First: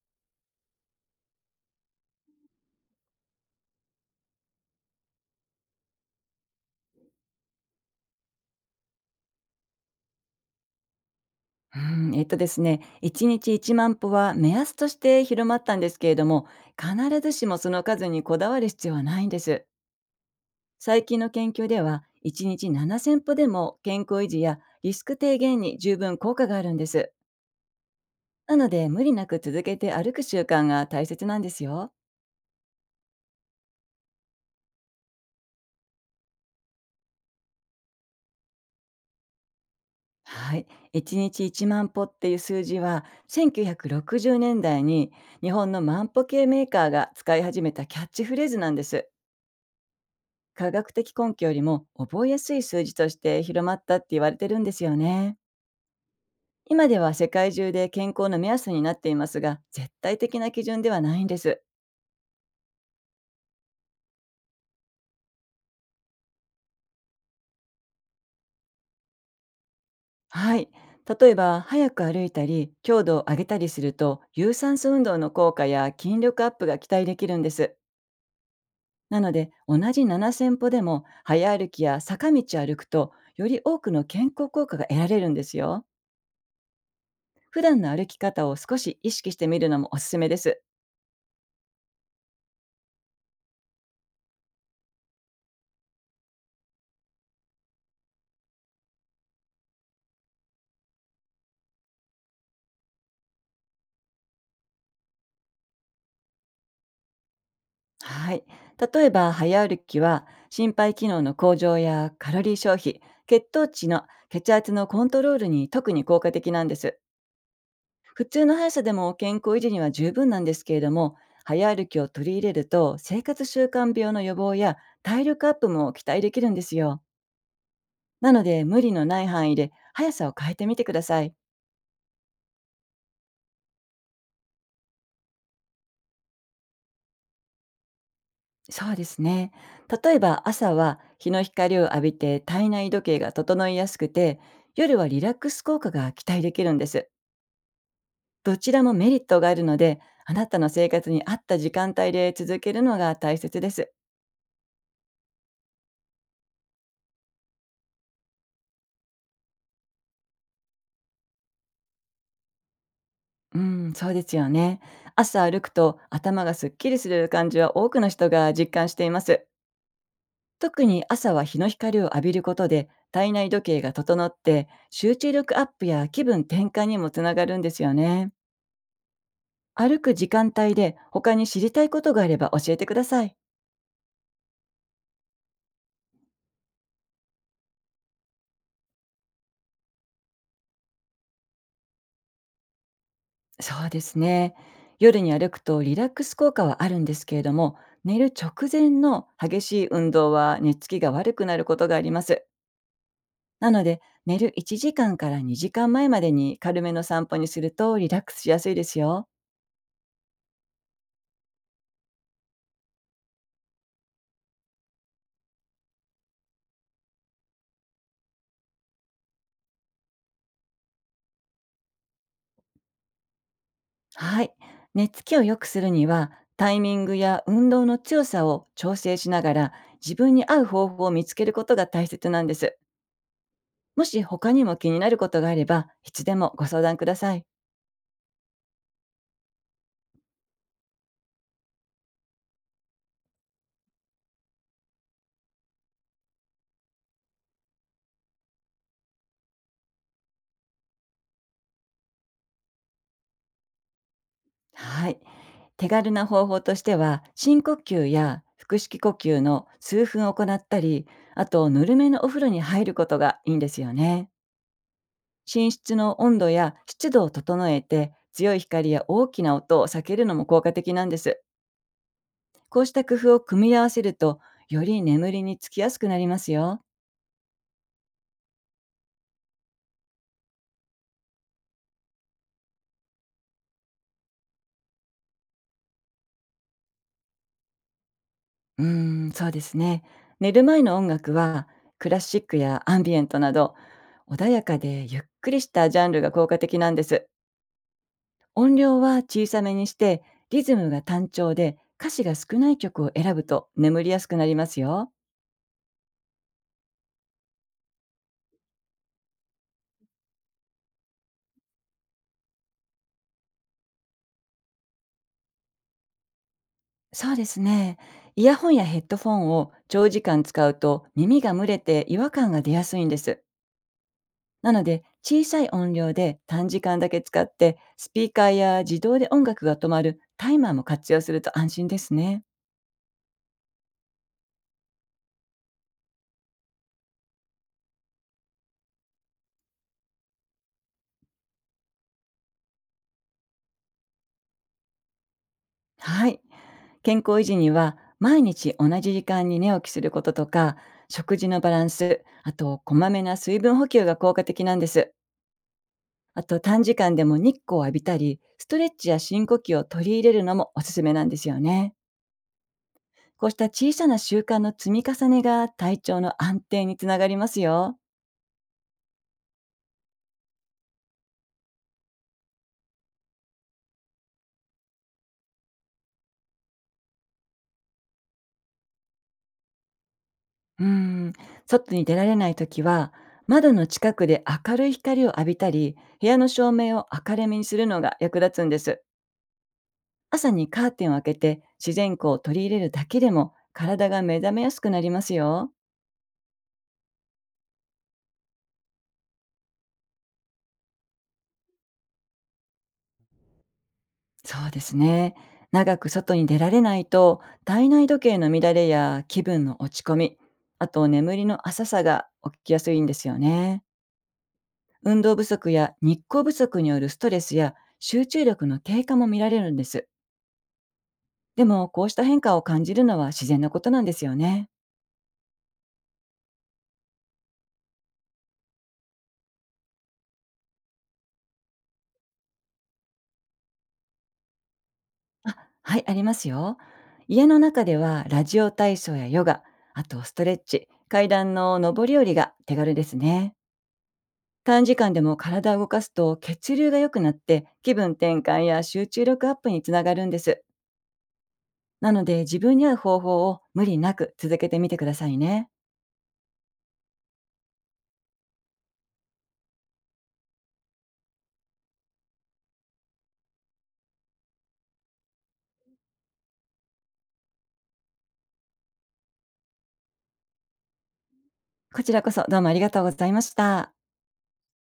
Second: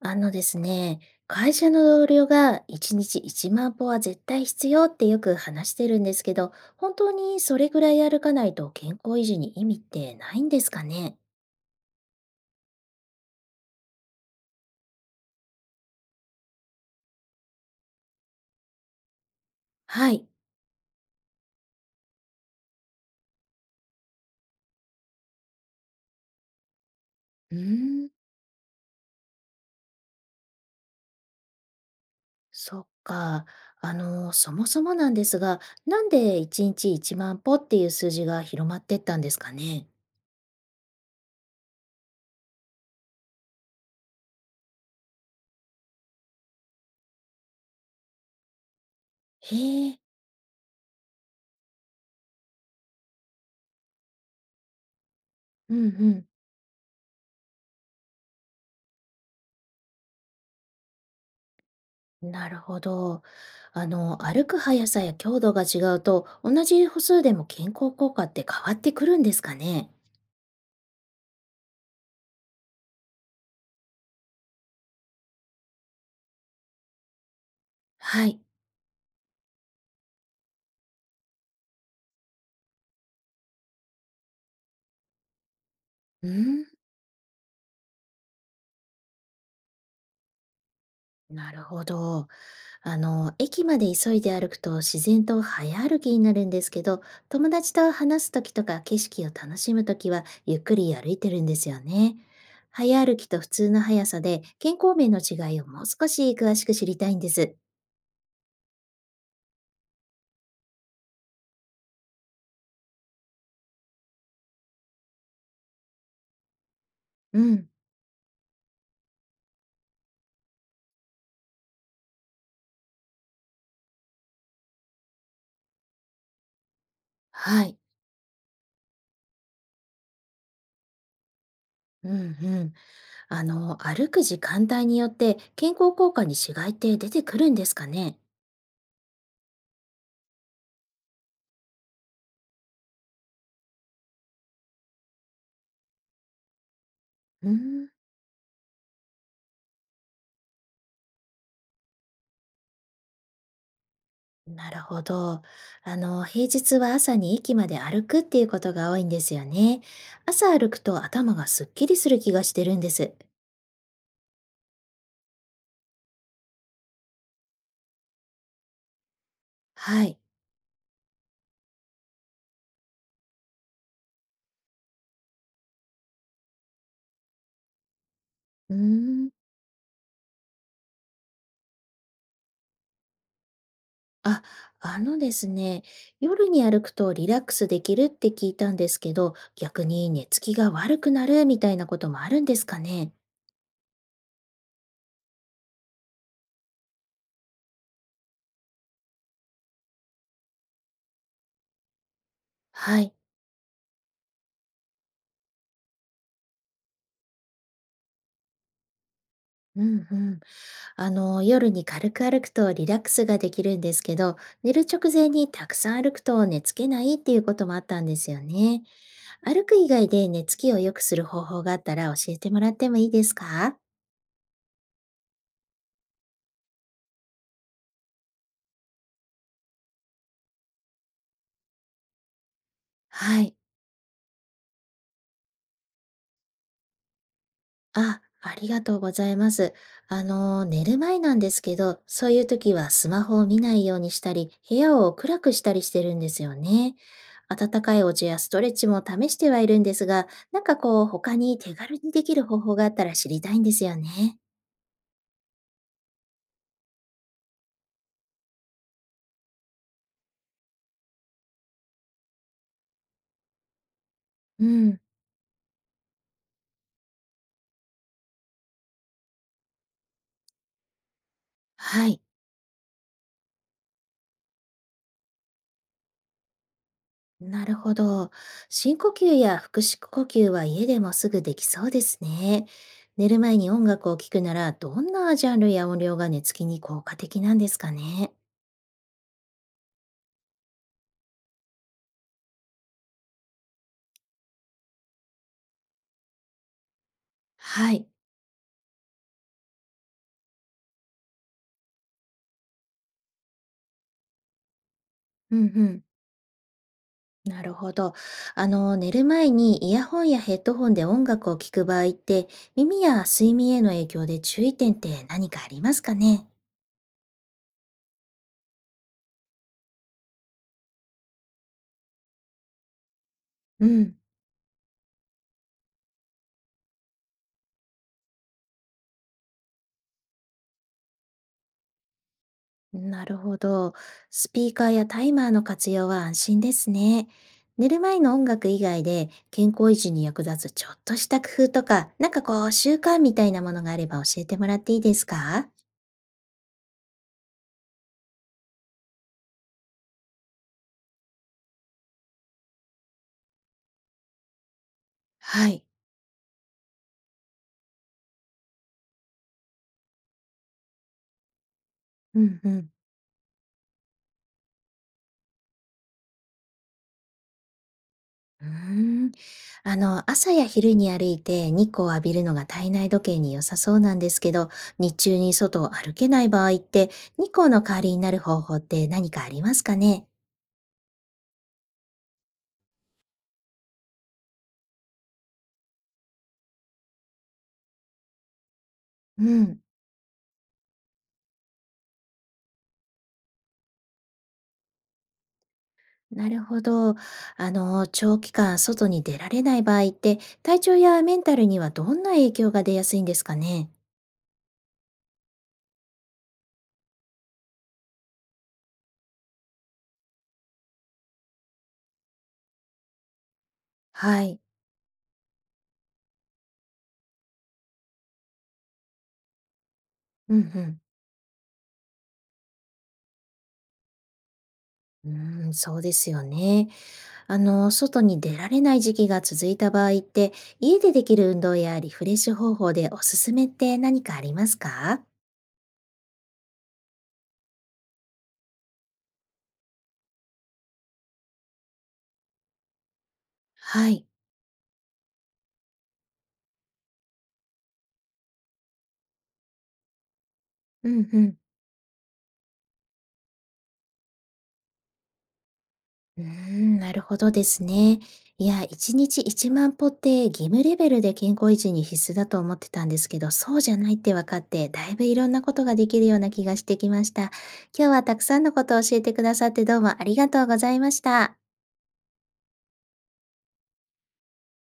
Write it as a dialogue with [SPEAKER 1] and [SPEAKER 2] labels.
[SPEAKER 1] あのですね、会社の同僚が1日1万歩は絶対必要ってよく話してるんですけど、本当にそれぐらい歩かないと健康維持に意味ってないんですかね？
[SPEAKER 2] うん、えっとですね、1日1万歩は目安として広まったんですけれども、必ずしもその数にこだわる必要はないんです。
[SPEAKER 1] はい。
[SPEAKER 2] 最近の研究では、1日7,000歩でも健康維持やリスク低減に十分効果があるんです。
[SPEAKER 1] うーん、
[SPEAKER 2] なので、無理なく続けて歩く習慣が大切なんですよ。
[SPEAKER 1] そっか。そもそもなんですが、なんで1日1万歩っていう数字が広まってったんですかね？
[SPEAKER 2] はい。1日1万歩っていう数字は、1960年代に日本の万歩計メーカーが使い始めたキャッチフレーズなんです。
[SPEAKER 1] へえ。
[SPEAKER 2] 科学的根拠よりも覚えやすい数字として広まったって言われてるんですよね。
[SPEAKER 1] うんうん。
[SPEAKER 2] 今では世界中で健康の目安になっていますが、絶対的な基準ではないんです。
[SPEAKER 1] なるほど。歩く速さや強度が違うと、同じ歩数でも健康効果って変わってくるんですかね？
[SPEAKER 2] はい。例えば、早く歩いたり、強度を上げたりすると、有酸素運動の効果や筋力アップが期待できるんです。
[SPEAKER 1] はい。
[SPEAKER 2] なので、同じ7,000歩でも、早歩きや坂道を歩くと、より多くの健康効果が得られるんですよ。
[SPEAKER 1] うん、
[SPEAKER 2] 普段の歩き方を少し意識してみるのもおすすめです。
[SPEAKER 1] なるほど。駅まで急いで歩くと自然と早歩きになるんですけど、友達と話すときとか景色を楽しむときは、ゆっくり歩いてるんですよね。早歩きと普通の速さで健康面の違いをもう少し詳しく知りたいんです。
[SPEAKER 2] はい。例えば、早歩きは、心肺機能の向上やカロリー消費、血糖値の血圧のコントロールに特に効果的なんです。
[SPEAKER 1] うん。
[SPEAKER 2] 普通の速さでも健康維持には十分なんですけれども、早歩きを取り入れると、生活習慣病の予防や体力アップも期待できるんですよ。
[SPEAKER 1] はい。
[SPEAKER 2] なので、無理のない範囲で速さを変えてみてください。
[SPEAKER 1] うんうん。歩く時間帯によって健康効果に違いって出てくるんですかね？
[SPEAKER 2] そうですね。例えば朝は日の光を浴びて体内時計が整いやすくて、夜はリラックス効果が期待できるんです。
[SPEAKER 1] うーん、
[SPEAKER 2] どちらもメリットがあるので、あなたの生活に合った時間帯で続けるのが大切です。
[SPEAKER 1] なるほど。平日は朝に駅まで歩くっていうことが多いんですよね。朝歩くと頭がすっきりする気がしてるんです。
[SPEAKER 2] うん、そうですよね。朝歩くと頭がすっきりする感じは多くの人が実感しています。
[SPEAKER 1] はい。
[SPEAKER 2] 特に朝は日の光を浴びることで体内時計が整って集中力アップや気分転換にもつながるんですよね。
[SPEAKER 1] うーん。
[SPEAKER 2] 歩く時間帯で他に知りたいことがあれば教えてください。
[SPEAKER 1] あ、あのですね、夜に歩くとリラックスできるって聞いたんですけど、逆に寝つきが悪くなるみたいなこともあるんですかね？
[SPEAKER 2] そうですね。夜に歩くとリラックス効果はあるんですけれども、寝る直前の激しい運動は寝つきが悪くなることがあります。
[SPEAKER 1] はい。
[SPEAKER 2] なので、寝る1時間から2時間前までに軽めの散歩にするとリラックスしやすいですよ。
[SPEAKER 1] うんうん。夜に軽く歩くとリラックスができるんですけど、寝る直前にたくさん歩くと寝つけないっていうこともあったんですよね。歩く以外で寝つきを良くする方法があったら教えてもらってもいいですか？
[SPEAKER 2] はい。寝つきを良くするには、タイミングや運動の強さを調整しながら自分に合う方法を見つけることが大切なんです。
[SPEAKER 1] はい。
[SPEAKER 2] もし他にも気になることがあれば、いつでもご相談ください。
[SPEAKER 1] あ、ありがとうございます。寝る前なんですけど、そういう時はスマホを見ないようにしたり、部屋を暗くしたりしてるんですよね。温かいお茶やストレッチも試してはいるんですが、他に手軽にできる方法があったら知りたいんですよね。
[SPEAKER 2] はい。手軽な方法としては、深呼吸や腹式呼吸の数分行ったり、あとぬるめのお風呂に入ることがいいんですよね。
[SPEAKER 1] うん、
[SPEAKER 2] 寝室の温度や湿度を整えて、強い光や大きな音を避けるのも効果的なんです。
[SPEAKER 1] はい。
[SPEAKER 2] こうした工夫を組み合わせると、より眠りにつきやすくなりますよ。
[SPEAKER 1] なるほど。深呼吸や腹式呼吸は家でもすぐできそうですね。寝る前に音楽を聴くなら、どんなジャンルや音量が寝つきに効果的なんですかね。
[SPEAKER 2] うーん、そうですね。寝る前の音楽は、クラシックやアンビエントなど、穏やかでゆっくりしたジャンルが効果的なんです。
[SPEAKER 1] はい。
[SPEAKER 2] 音量は小さめにして、リズムが単調で、歌詞が少ない曲を選ぶと眠りやすくなりますよ。
[SPEAKER 1] うんうん。なるほど。寝る前にイヤホンやヘッドホンで音楽を聴く場合って、耳や睡眠への影響で注意点って何かありますかね？
[SPEAKER 2] そうですね。イヤホンやヘッドフォンを長時間使うと耳が蒸れて違和感が出やすいんです。
[SPEAKER 1] うん。
[SPEAKER 2] なので小さい音量で短時間だけ使って、スピーカーや自動で音楽が止まるタイマーも活用すると安心ですね。
[SPEAKER 1] なるほど。スピーカーやタイマーの活用は安心ですね。寝る前の音楽以外で健康維持に役立つちょっとした工夫とか、習慣みたいなものがあれば教えてもらっていいですか？
[SPEAKER 2] はい。健康維持には毎日同じ時間に寝起きすることとか、食事のバランス、あとこまめな水分補給が効果的なんです。
[SPEAKER 1] はい。
[SPEAKER 2] あと短時間でも日光を浴びたり、ストレッチや深呼吸を取り入れるのもおすすめなんですよね。
[SPEAKER 1] うんうん。
[SPEAKER 2] こうした小さな習慣の積み重ねが体調の安定につながりますよ。
[SPEAKER 1] うーん。朝や昼に歩いて日光を浴びるのが体内時計に良さそうなんですけど、日中に外を歩けない場合って、日光の代わりになる方法って何かありますかね？
[SPEAKER 2] うーん外に出られないときは、窓の近くで明るい光を浴びたり、部屋の照明を明るめにするのが役立つんです。
[SPEAKER 1] うん。
[SPEAKER 2] 朝にカーテンを開けて自然光を取り入れるだけでも体が目覚めやすくなりますよ。
[SPEAKER 1] なるほど。長期間外に出られない場合って、体調やメンタルにはどんな影響が出やすいんですかね？
[SPEAKER 2] そうですね。長く外に出られないと体内時計の乱れや気分の落ち込み、あと眠りの浅さが起きやすいんですよね。
[SPEAKER 1] はい。
[SPEAKER 2] 運動不足や日光不足によるストレスや集中力の低下も見られるんです。
[SPEAKER 1] うんうん。
[SPEAKER 2] でもこうした変化を感じるのは自然なことなんですよね。
[SPEAKER 1] うーん、そうですよね。外に出られない時期が続いた場合って、家でできる運動やリフレッシュ方法でおすすめって何かありますか？
[SPEAKER 2] あ、はい、ありますよ。家の中ではラジオ体操やヨガ、あとストレッチ、階段の上り下りが手軽ですね。
[SPEAKER 1] はい。
[SPEAKER 2] 短時間でも体を動かすと血流が良くなって気分転換や集中力アップにつながるんです。
[SPEAKER 1] うんうん。
[SPEAKER 2] なので自分に合う方法を無理なく続けてみてくださいね。
[SPEAKER 1] うーん、なるほどですね。いや、1日1万歩って義務レベルで健康維持に必須だと思ってたんですけど、そうじゃないって分かって、だいぶいろんなことができるような気がしてきました。今日はたくさんのことを教えてくださってどうもありがとうございました。
[SPEAKER 2] こちらこそどうもありがとうございました。